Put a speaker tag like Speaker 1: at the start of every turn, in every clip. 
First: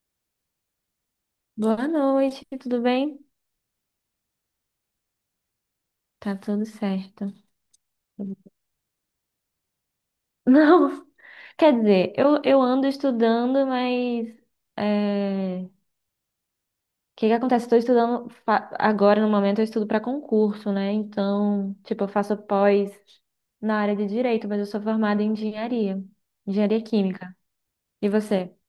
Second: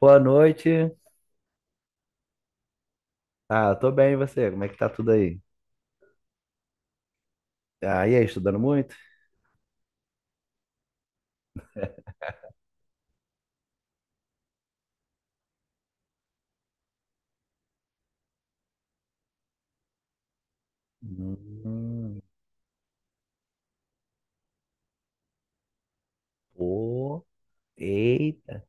Speaker 1: Boa noite.
Speaker 2: Boa noite, tudo bem?
Speaker 1: Ah, tô bem, e você? Como é que tá tudo aí?
Speaker 2: Tá tudo certo.
Speaker 1: Ah, e aí, estudando muito?
Speaker 2: Não, quer dizer, eu ando estudando, mas é, o que que acontece? Estou estudando agora, no momento, eu estudo para concurso, né? Então, tipo, eu
Speaker 1: Hum,
Speaker 2: faço pós na área de direito, mas eu sou formada em engenharia, engenharia
Speaker 1: pô,
Speaker 2: química. E você?
Speaker 1: eita.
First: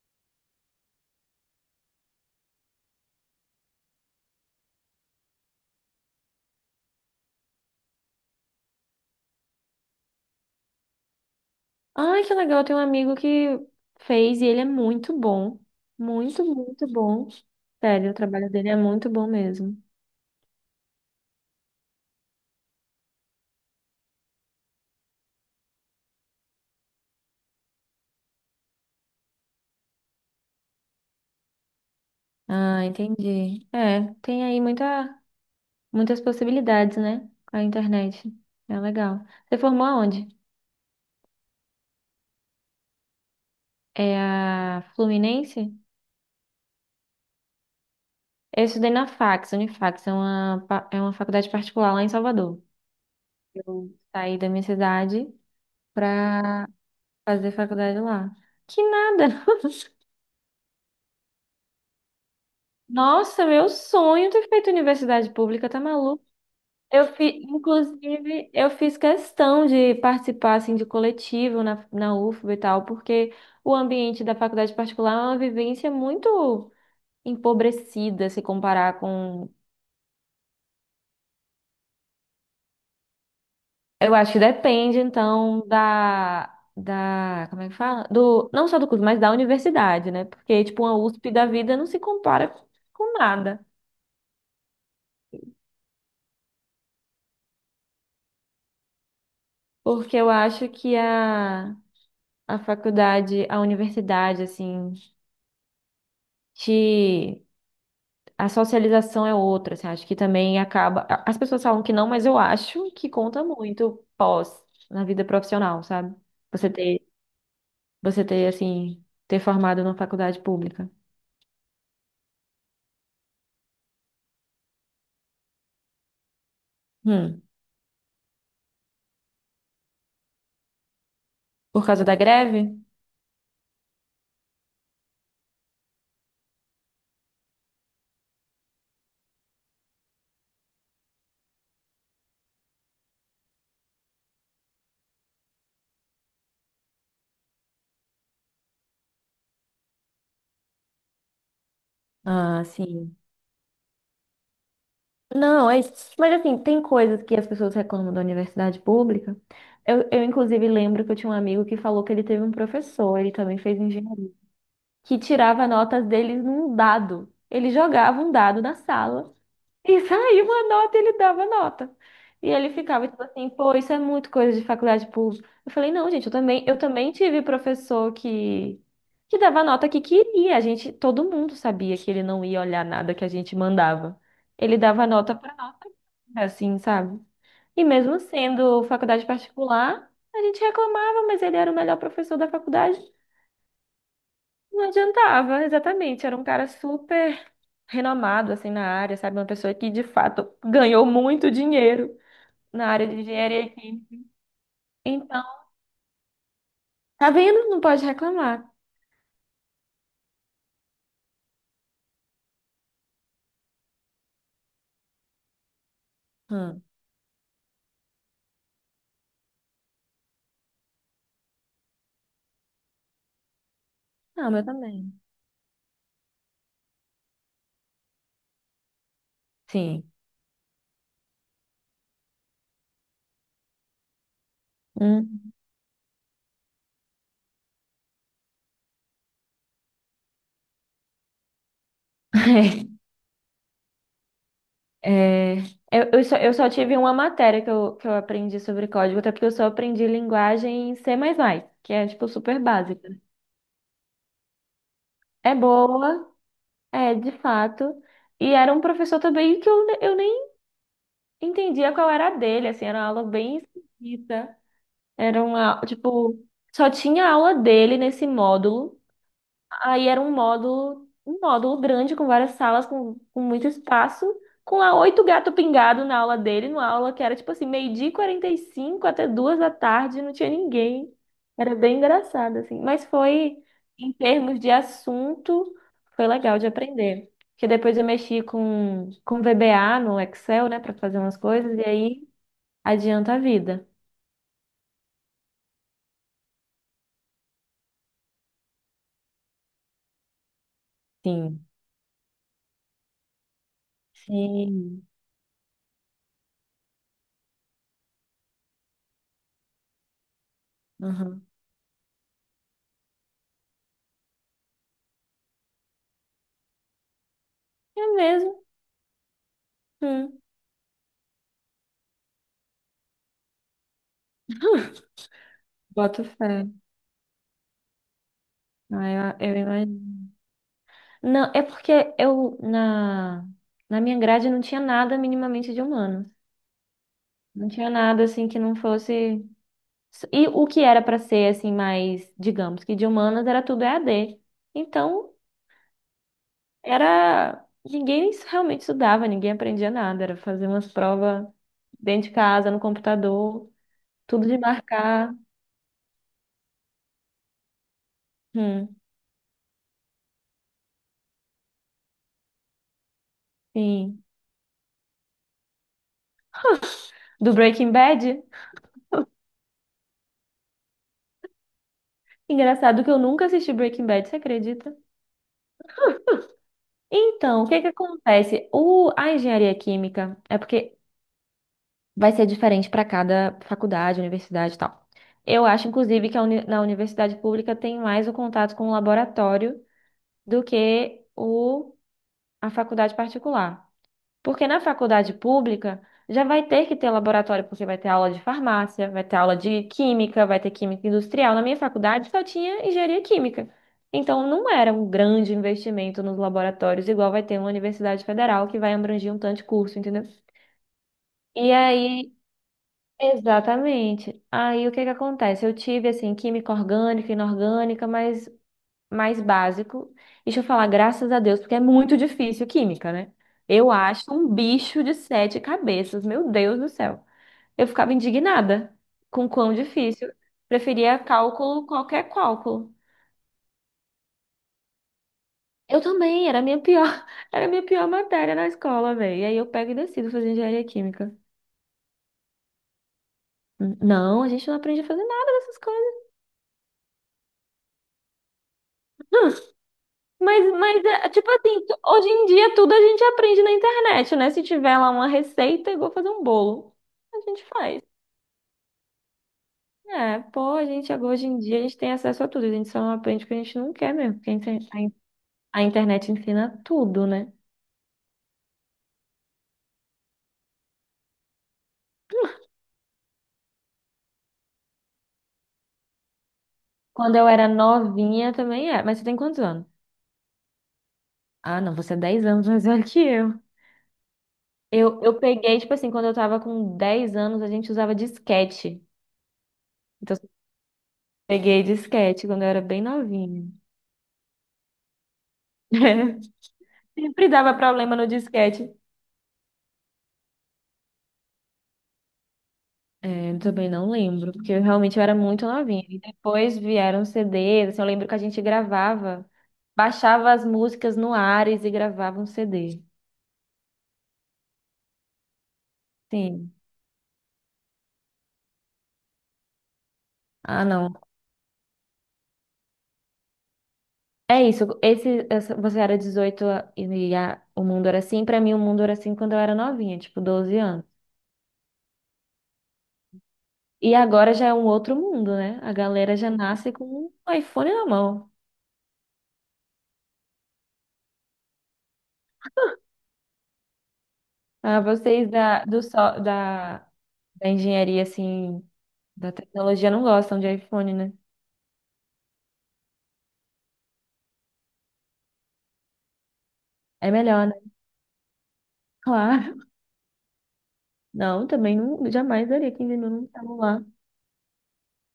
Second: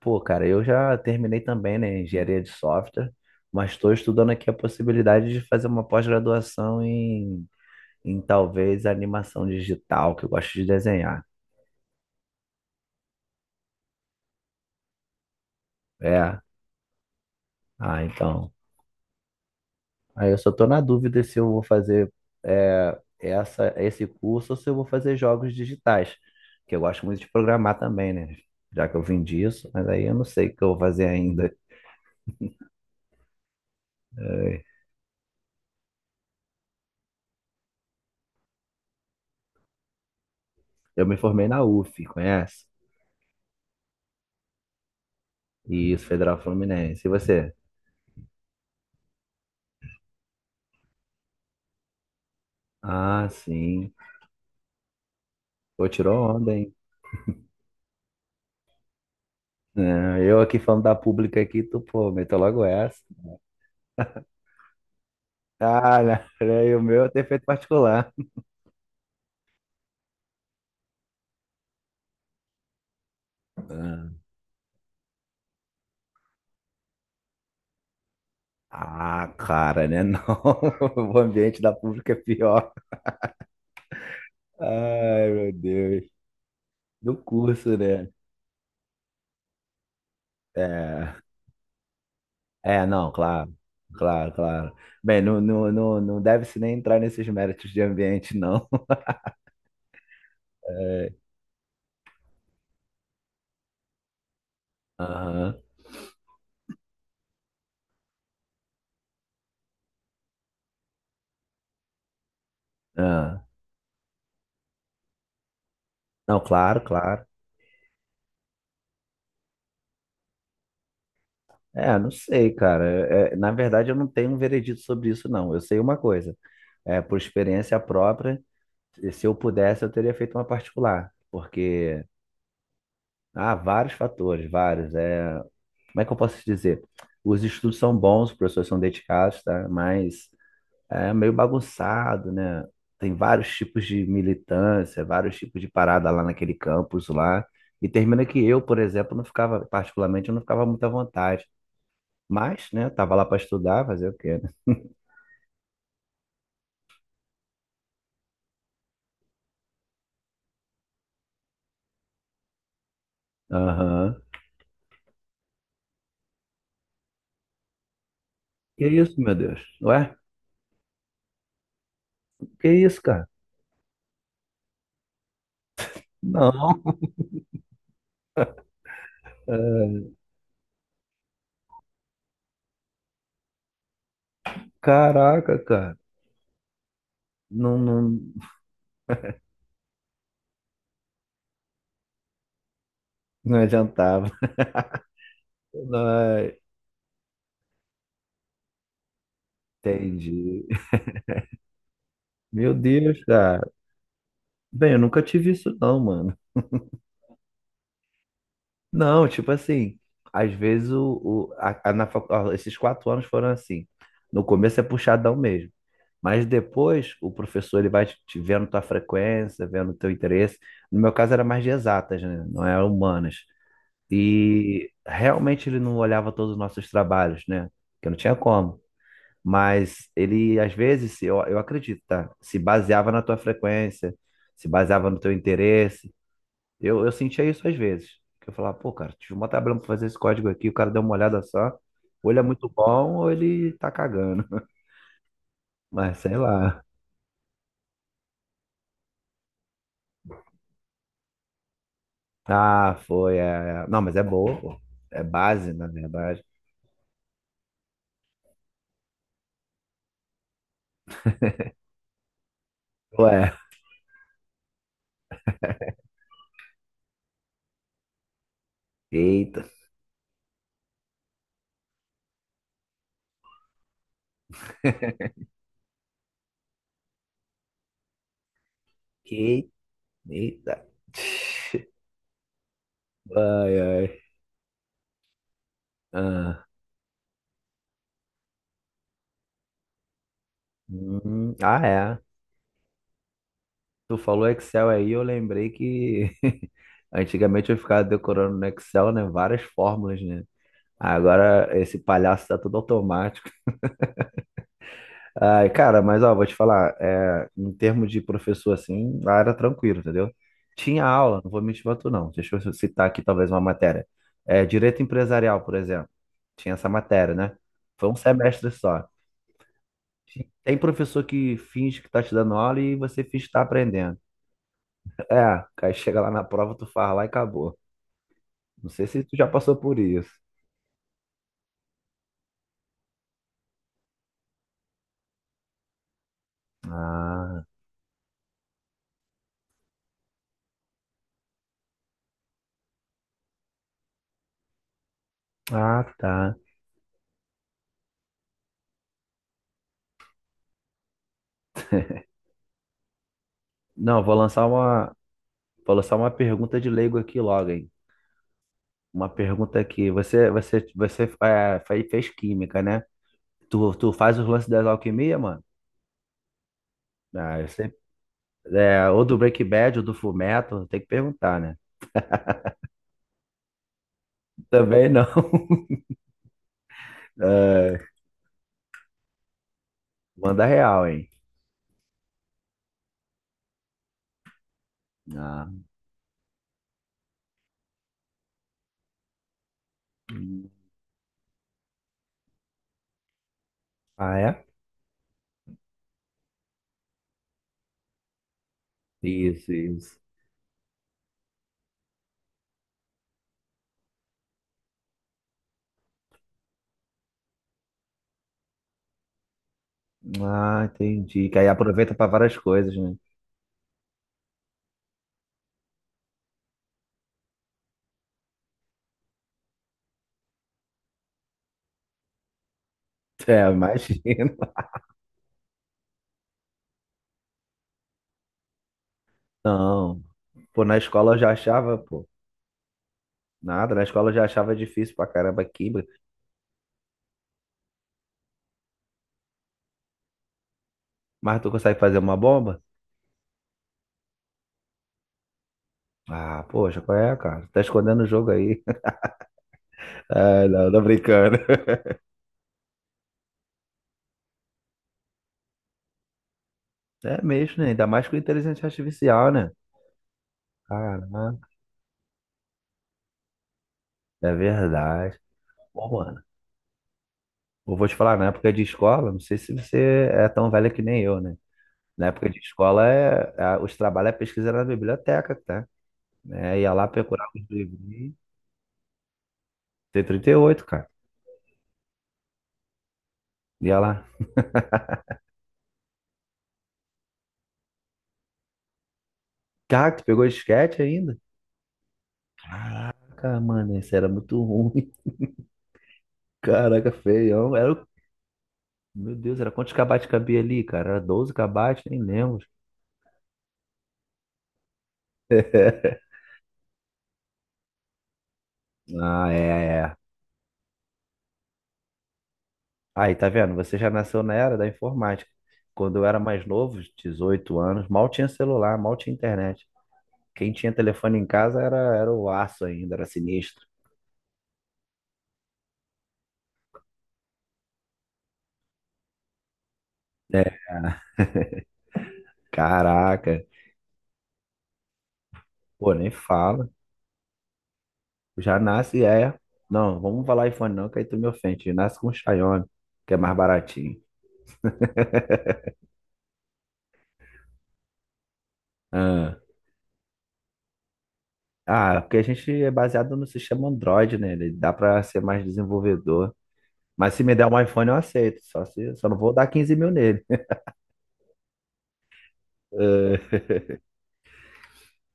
Speaker 1: Pô, cara, eu já terminei também, né, engenharia de software, mas estou estudando aqui a possibilidade de fazer uma pós-graduação em talvez animação digital, que eu gosto de desenhar.
Speaker 2: Ai, que legal, eu tenho um amigo que fez e ele é muito bom.
Speaker 1: É,
Speaker 2: Muito, muito bom.
Speaker 1: ah,
Speaker 2: Sério, o trabalho
Speaker 1: então.
Speaker 2: dele é muito bom mesmo.
Speaker 1: Aí eu só tô na dúvida se eu vou fazer, esse curso ou se eu vou fazer jogos digitais, que eu gosto muito de programar também, né? Já que eu vim disso, mas aí eu não sei o que eu vou fazer ainda.
Speaker 2: Ah, entendi. É, tem aí
Speaker 1: É,
Speaker 2: muitas possibilidades, né? Com a internet. É legal. Você formou aonde?
Speaker 1: Eu me formei na UF, conhece?
Speaker 2: É a Fluminense?
Speaker 1: Isso, Federal Fluminense. E você?
Speaker 2: Eu estudei na Fax, Unifax, é é uma faculdade particular lá em Salvador.
Speaker 1: Ah, sim.
Speaker 2: Eu saí da minha cidade
Speaker 1: Pô, tirou onda,
Speaker 2: pra
Speaker 1: hein?
Speaker 2: fazer faculdade lá. Que nada!
Speaker 1: É, eu aqui falando da pública aqui, tu, pô, meteu logo essa.
Speaker 2: Nossa, meu sonho ter feito universidade pública, tá
Speaker 1: Ah, né?
Speaker 2: maluco.
Speaker 1: E o meu tem feito particular.
Speaker 2: Inclusive, eu fiz questão de participar assim, de coletivo na UFBA e tal, porque o ambiente da faculdade particular é uma vivência muito empobrecida se comparar
Speaker 1: Ah,
Speaker 2: com.
Speaker 1: cara, né? Não, o ambiente da pública é pior.
Speaker 2: Eu acho que depende,
Speaker 1: Ai, meu
Speaker 2: então,
Speaker 1: Deus. Do
Speaker 2: como é que
Speaker 1: curso,
Speaker 2: fala?
Speaker 1: né?
Speaker 2: Não só do curso, mas da universidade, né? Porque, tipo, uma
Speaker 1: É,
Speaker 2: USP da vida não se compara
Speaker 1: é, não,
Speaker 2: com
Speaker 1: claro,
Speaker 2: nada.
Speaker 1: claro, claro. Bem, não, não, não, não deve-se nem entrar nesses méritos de ambiente, não.
Speaker 2: Porque eu acho que
Speaker 1: É,
Speaker 2: a faculdade, a universidade, assim,
Speaker 1: aham,
Speaker 2: te. A socialização é outra, assim, acho que também As pessoas falam que não, mas eu acho que
Speaker 1: ah.
Speaker 2: conta muito pós na vida profissional, sabe?
Speaker 1: Não,
Speaker 2: Você
Speaker 1: claro,
Speaker 2: ter,
Speaker 1: claro.
Speaker 2: você ter assim, ter formado na faculdade pública.
Speaker 1: É, não sei, cara. É, é, na verdade, eu não tenho um veredito sobre isso, não. Eu sei uma coisa. É, por
Speaker 2: Hum,
Speaker 1: experiência própria, se eu pudesse, eu teria feito uma particular.
Speaker 2: por
Speaker 1: Porque
Speaker 2: causa da greve?
Speaker 1: há vários fatores, vários. É, como é que eu posso te dizer? Os estudos são bons, os professores são dedicados, tá? Mas é meio bagunçado, né? Tem vários tipos de militância, vários tipos de parada lá naquele campus lá. E termina que eu, por exemplo, não ficava, particularmente, eu não ficava muito à vontade.
Speaker 2: Ah,
Speaker 1: Mas, né, tava
Speaker 2: sim.
Speaker 1: lá para estudar, fazer o quê, né?
Speaker 2: Não, é, isso. Mas assim, tem coisas que as pessoas reclamam da universidade pública. Eu inclusive, lembro que eu tinha um amigo que falou que ele teve um professor, ele também fez
Speaker 1: Aham.
Speaker 2: engenharia, que tirava notas deles num dado. Ele jogava um dado na
Speaker 1: Que isso,
Speaker 2: sala.
Speaker 1: meu Deus?
Speaker 2: E
Speaker 1: Ué?
Speaker 2: saía uma nota, ele dava nota. E
Speaker 1: Que
Speaker 2: ele
Speaker 1: isso,
Speaker 2: ficava tipo
Speaker 1: cara?
Speaker 2: assim, pô, isso é muito coisa de faculdade pública. Eu falei, não, gente, eu
Speaker 1: Não.
Speaker 2: também tive professor que dava nota
Speaker 1: É,
Speaker 2: que queria. A gente, todo mundo sabia que ele não ia olhar nada que a gente mandava. Ele dava nota pra
Speaker 1: Caraca,
Speaker 2: nota,
Speaker 1: cara.
Speaker 2: assim, sabe?
Speaker 1: Não,
Speaker 2: E mesmo
Speaker 1: não,
Speaker 2: sendo faculdade particular, a gente reclamava, mas ele era o melhor professor da faculdade.
Speaker 1: não adiantava.
Speaker 2: Não adiantava, exatamente. Era um
Speaker 1: Ai,
Speaker 2: cara super renomado assim na área, sabe? Uma pessoa que de fato
Speaker 1: entendi.
Speaker 2: ganhou muito dinheiro
Speaker 1: Meu
Speaker 2: na área de
Speaker 1: Deus,
Speaker 2: engenharia
Speaker 1: cara.
Speaker 2: aqui.
Speaker 1: Bem, eu nunca
Speaker 2: Então,
Speaker 1: tive isso, não, mano.
Speaker 2: tá vendo? Não pode reclamar.
Speaker 1: Não, tipo assim, às vezes o, a- na facu- ó, esses 4 anos foram assim. No começo é puxadão mesmo, mas
Speaker 2: Hum.
Speaker 1: depois o professor ele vai te vendo tua frequência, vendo teu interesse. No meu caso era mais de exatas, né? Não era humanas.
Speaker 2: Não, meu
Speaker 1: E
Speaker 2: também.
Speaker 1: realmente ele não olhava todos os nossos trabalhos, né? Porque não tinha como. Mas
Speaker 2: Sim.
Speaker 1: ele, às vezes, eu acredito, tá? Se baseava na tua frequência, se baseava no teu
Speaker 2: Hum.
Speaker 1: interesse. Eu sentia isso às vezes. Que eu falava, pô, cara, tive uma tabela pra fazer esse código aqui, o cara deu uma olhada só. Ou ele é muito bom, ou ele tá cagando.
Speaker 2: É,
Speaker 1: Mas sei
Speaker 2: eu só
Speaker 1: lá.
Speaker 2: tive uma matéria que eu aprendi sobre código, até porque eu só aprendi linguagem em C++, que é, tipo, super
Speaker 1: Ah,
Speaker 2: básica.
Speaker 1: foi. É, é. Não, mas é boa, pô. É
Speaker 2: É
Speaker 1: base, na
Speaker 2: boa,
Speaker 1: verdade.
Speaker 2: é, de fato. E era um professor também eu nem entendia qual era a dele, assim, era uma aula
Speaker 1: Ué,
Speaker 2: bem esquisita. Era uma, tipo, só tinha aula dele nesse módulo.
Speaker 1: eita.
Speaker 2: Aí era um módulo grande com várias salas, com muito espaço, com lá 8 gato pingado na aula dele, numa aula que era tipo assim, meio-dia e 45 até duas
Speaker 1: Que-
Speaker 2: da tarde, não tinha
Speaker 1: Eita.
Speaker 2: ninguém. Era bem engraçado, assim. Mas foi,
Speaker 1: Ai,
Speaker 2: em
Speaker 1: ai.
Speaker 2: termos de assunto, foi legal
Speaker 1: Ah,
Speaker 2: de aprender. Porque depois eu mexi com VBA no Excel, né, para fazer umas coisas,
Speaker 1: ah,
Speaker 2: e
Speaker 1: é.
Speaker 2: aí adianta a vida.
Speaker 1: Tu falou Excel aí, eu lembrei que antigamente eu ficava decorando no Excel, né? Várias fórmulas, né?
Speaker 2: Sim.
Speaker 1: Agora esse palhaço tá tudo automático.
Speaker 2: Sim.
Speaker 1: Ai, cara, mas ó, vou te falar, é, em termos de professor, assim, lá era tranquilo, entendeu? Tinha aula,
Speaker 2: Aham.
Speaker 1: não vou mentir pra tu, não. Deixa eu citar aqui talvez uma matéria. É, direito empresarial, por exemplo. Tinha essa matéria, né?
Speaker 2: É
Speaker 1: Foi um
Speaker 2: mesmo?
Speaker 1: semestre só.
Speaker 2: Hum.
Speaker 1: Tem professor que finge que tá te dando aula e você finge que tá aprendendo. É, aí chega
Speaker 2: Boto
Speaker 1: lá na
Speaker 2: fé.
Speaker 1: prova, tu faz lá e acabou. Não sei se tu
Speaker 2: Ah,
Speaker 1: já
Speaker 2: eu
Speaker 1: passou por
Speaker 2: imagino.
Speaker 1: isso.
Speaker 2: Não, é porque na minha grade não tinha nada minimamente de humano.
Speaker 1: Ah,
Speaker 2: Não tinha nada assim que não fosse. E o que era pra ser assim mais, digamos que de humanas era tudo EAD. Então,
Speaker 1: ah, tá.
Speaker 2: era ninguém realmente estudava, ninguém aprendia nada, era fazer umas provas dentro de casa, no computador,
Speaker 1: Não, vou
Speaker 2: tudo de
Speaker 1: lançar uma,
Speaker 2: marcar.
Speaker 1: vou lançar uma pergunta de leigo aqui logo, hein?
Speaker 2: Hum,
Speaker 1: Uma pergunta aqui. Você fez química, né? Tu
Speaker 2: sim.
Speaker 1: faz os lances das alquimia, mano?
Speaker 2: Do
Speaker 1: Ah, eu
Speaker 2: Breaking
Speaker 1: sempre,
Speaker 2: Bad?
Speaker 1: é, ou do Breaking Bad, ou do Fullmetal, tem que perguntar, né?
Speaker 2: Engraçado que eu nunca assisti Breaking Bad, você acredita?
Speaker 1: Também não.
Speaker 2: Então, o que que
Speaker 1: É,
Speaker 2: acontece? A engenharia química é
Speaker 1: manda
Speaker 2: porque
Speaker 1: real, hein?
Speaker 2: vai ser diferente para cada faculdade, universidade e tal. Eu
Speaker 1: Ah,
Speaker 2: acho, inclusive, que na universidade pública tem mais o contato com o laboratório do
Speaker 1: hum.
Speaker 2: que a faculdade particular.
Speaker 1: Ah, é?
Speaker 2: Porque na faculdade pública já vai ter que ter laboratório, porque vai ter aula de farmácia, vai ter aula
Speaker 1: Isso,
Speaker 2: de
Speaker 1: isso.
Speaker 2: química, vai ter química industrial. Na minha faculdade só tinha engenharia química. Então não era um grande investimento nos laboratórios, igual vai ter uma universidade federal que vai abranger um tanto de curso, entendeu?
Speaker 1: Ah, entendi. Que aí
Speaker 2: E
Speaker 1: aproveita pra
Speaker 2: aí,
Speaker 1: várias coisas, né?
Speaker 2: exatamente. Aí o que que acontece? Eu tive assim química orgânica, inorgânica, mas mais básico. Deixa eu falar, graças a Deus, porque é muito difícil química, né?
Speaker 1: É,
Speaker 2: Eu acho um
Speaker 1: imagina.
Speaker 2: bicho de sete cabeças, meu Deus do céu. Eu ficava indignada com o quão
Speaker 1: Não.
Speaker 2: difícil.
Speaker 1: Pô, na
Speaker 2: Preferia
Speaker 1: escola eu já
Speaker 2: cálculo,
Speaker 1: achava, pô,
Speaker 2: qualquer cálculo.
Speaker 1: nada. Na escola eu já achava difícil pra caramba
Speaker 2: Eu
Speaker 1: química.
Speaker 2: também, era a minha pior, era a minha pior matéria na escola, velho. E aí eu pego e decido fazer engenharia química.
Speaker 1: Mas tu consegue fazer uma bomba?
Speaker 2: Não, a gente não aprende a fazer nada dessas coisas.
Speaker 1: Ah, poxa, qual é, cara? Tá escondendo o jogo aí.
Speaker 2: Mas,
Speaker 1: Ah, não, tô
Speaker 2: mas, é, tipo
Speaker 1: brincando.
Speaker 2: assim, hoje em dia tudo a gente aprende na internet, né? Se tiver lá uma receita, é igual fazer um bolo, a
Speaker 1: É
Speaker 2: gente
Speaker 1: mesmo, né?
Speaker 2: faz.
Speaker 1: Ainda mais com inteligência artificial, né?
Speaker 2: É, pô, hoje em
Speaker 1: Caraca,
Speaker 2: dia a gente tem acesso a tudo, a gente só não aprende o que a gente não quer mesmo, porque
Speaker 1: é verdade.
Speaker 2: a
Speaker 1: Bom,
Speaker 2: internet
Speaker 1: mano,
Speaker 2: ensina tudo, né?
Speaker 1: eu vou te falar, na época de escola, não sei se você é tão velha que nem eu, né? Na época de escola, os trabalhos, a pesquisa era na biblioteca, tá? É, ia lá
Speaker 2: Quando
Speaker 1: procurar
Speaker 2: eu
Speaker 1: os
Speaker 2: era
Speaker 1: livrinhos.
Speaker 2: novinha também é, mas você tem quantos anos?
Speaker 1: Tem 38, cara.
Speaker 2: Ah, não, você é 10 anos mais velho que eu.
Speaker 1: Ia lá.
Speaker 2: Eu peguei, tipo assim, quando eu tava com 10 anos, a gente usava disquete.
Speaker 1: Cara, tu
Speaker 2: Então,
Speaker 1: pegou
Speaker 2: eu
Speaker 1: disquete ainda?
Speaker 2: peguei disquete quando eu era bem
Speaker 1: Cara,
Speaker 2: novinha.
Speaker 1: mano, isso era muito ruim. Caraca,
Speaker 2: Sempre dava
Speaker 1: feião. Era o
Speaker 2: problema no disquete.
Speaker 1: Meu Deus, era quantos kbytes cabia ali, cara? Era 12 kbytes, nem lembro.
Speaker 2: É, eu também não lembro, porque eu realmente era muito novinha. E depois vieram CDs, assim, eu lembro que a gente gravava,
Speaker 1: Ah, é, é.
Speaker 2: baixava as músicas no Ares e gravava um CD.
Speaker 1: Aí, tá vendo? Você já nasceu na era da informática. Quando eu era mais
Speaker 2: Sim.
Speaker 1: novo, 18 anos, mal tinha celular, mal tinha internet. Quem
Speaker 2: Ah,
Speaker 1: tinha
Speaker 2: não.
Speaker 1: telefone em casa era o aço ainda, era sinistro.
Speaker 2: É isso. Você era 18 a- e a- o mundo era assim. Pra mim, o mundo era assim quando eu era novinha, tipo
Speaker 1: É,
Speaker 2: 12 anos.
Speaker 1: caraca.
Speaker 2: E agora já é um outro mundo, né? A
Speaker 1: Pô, nem
Speaker 2: galera já
Speaker 1: fala.
Speaker 2: nasce com um iPhone na mão.
Speaker 1: Já nasce, é. Não, vamos falar iPhone não, que aí tu me ofende. Nasce com Xiaomi, que é mais baratinho.
Speaker 2: Ah, vocês da engenharia, assim. Da
Speaker 1: Ah.
Speaker 2: tecnologia não gostam de iPhone, né?
Speaker 1: Ah, porque a gente é baseado no sistema Android, né? Ele dá pra ser mais desenvolvedor.
Speaker 2: É
Speaker 1: Mas se me der
Speaker 2: melhor, né?
Speaker 1: um iPhone, eu aceito. Só não vou dar
Speaker 2: Claro.
Speaker 1: 15 mil nele.
Speaker 2: Não, também não, jamais daria 15 mil num celular.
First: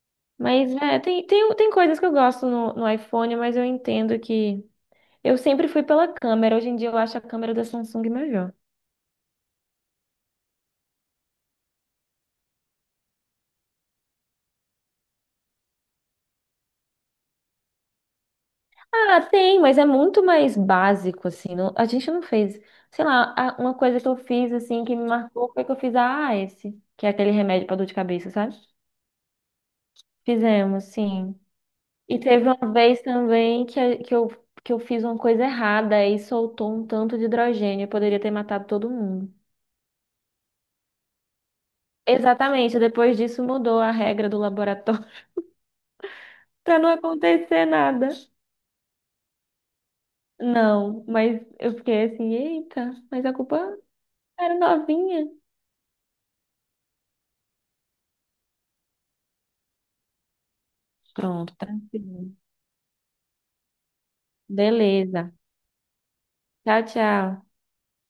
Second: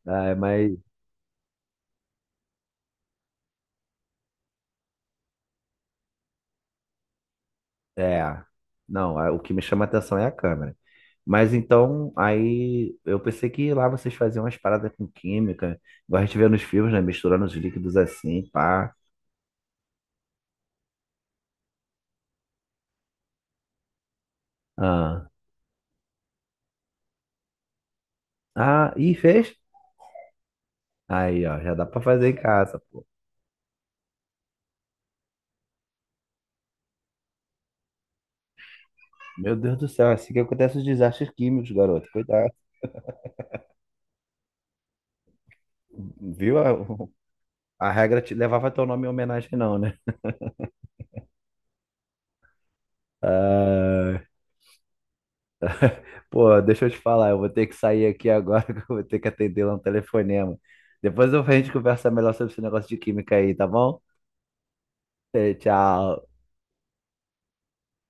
Speaker 1: Eh, ah, mas,
Speaker 2: Mas, é, tem coisas que eu gosto no iPhone, mas eu entendo que. Eu sempre fui pela câmera. Hoje em dia eu acho a câmera da Samsung
Speaker 1: é.
Speaker 2: melhor.
Speaker 1: Não, ah, o que me chama a atenção é a câmera. Mas então, aí eu pensei que lá vocês faziam umas paradas com química, igual a gente vê nos filmes, né? Misturando os líquidos assim, pá.
Speaker 2: Ah, tem, mas é muito mais básico, assim. A gente não fez. Sei lá, uma coisa que eu fiz, assim, que me
Speaker 1: Ah,
Speaker 2: marcou foi que eu fiz a AS, que é aquele remédio pra dor de cabeça, sabe?
Speaker 1: ah, e fez?
Speaker 2: Fizemos, sim.
Speaker 1: Aí, ó, já dá pra
Speaker 2: E
Speaker 1: fazer em
Speaker 2: teve uma
Speaker 1: casa.
Speaker 2: vez também que eu fiz uma coisa errada e soltou um tanto de hidrogênio. Eu poderia ter matado todo mundo.
Speaker 1: Meu Deus do céu, é assim que acontece os desastres químicos, garoto. Cuidado.
Speaker 2: Exatamente, depois disso mudou a regra do laboratório
Speaker 1: Viu?
Speaker 2: para não acontecer
Speaker 1: A
Speaker 2: nada.
Speaker 1: regra te levava teu nome em homenagem, não, né?
Speaker 2: Não, mas eu fiquei assim, eita, mas a culpa
Speaker 1: Ah,
Speaker 2: era novinha.
Speaker 1: pô, deixa eu te falar, eu vou ter que sair aqui agora, que eu vou ter que atender lá um telefonema. Depois a
Speaker 2: Pronto,
Speaker 1: gente conversa
Speaker 2: tranquilo.
Speaker 1: melhor sobre esse negócio de química aí, tá bom?
Speaker 2: Beleza.
Speaker 1: Eh, tchau.
Speaker 2: Tchau, tchau.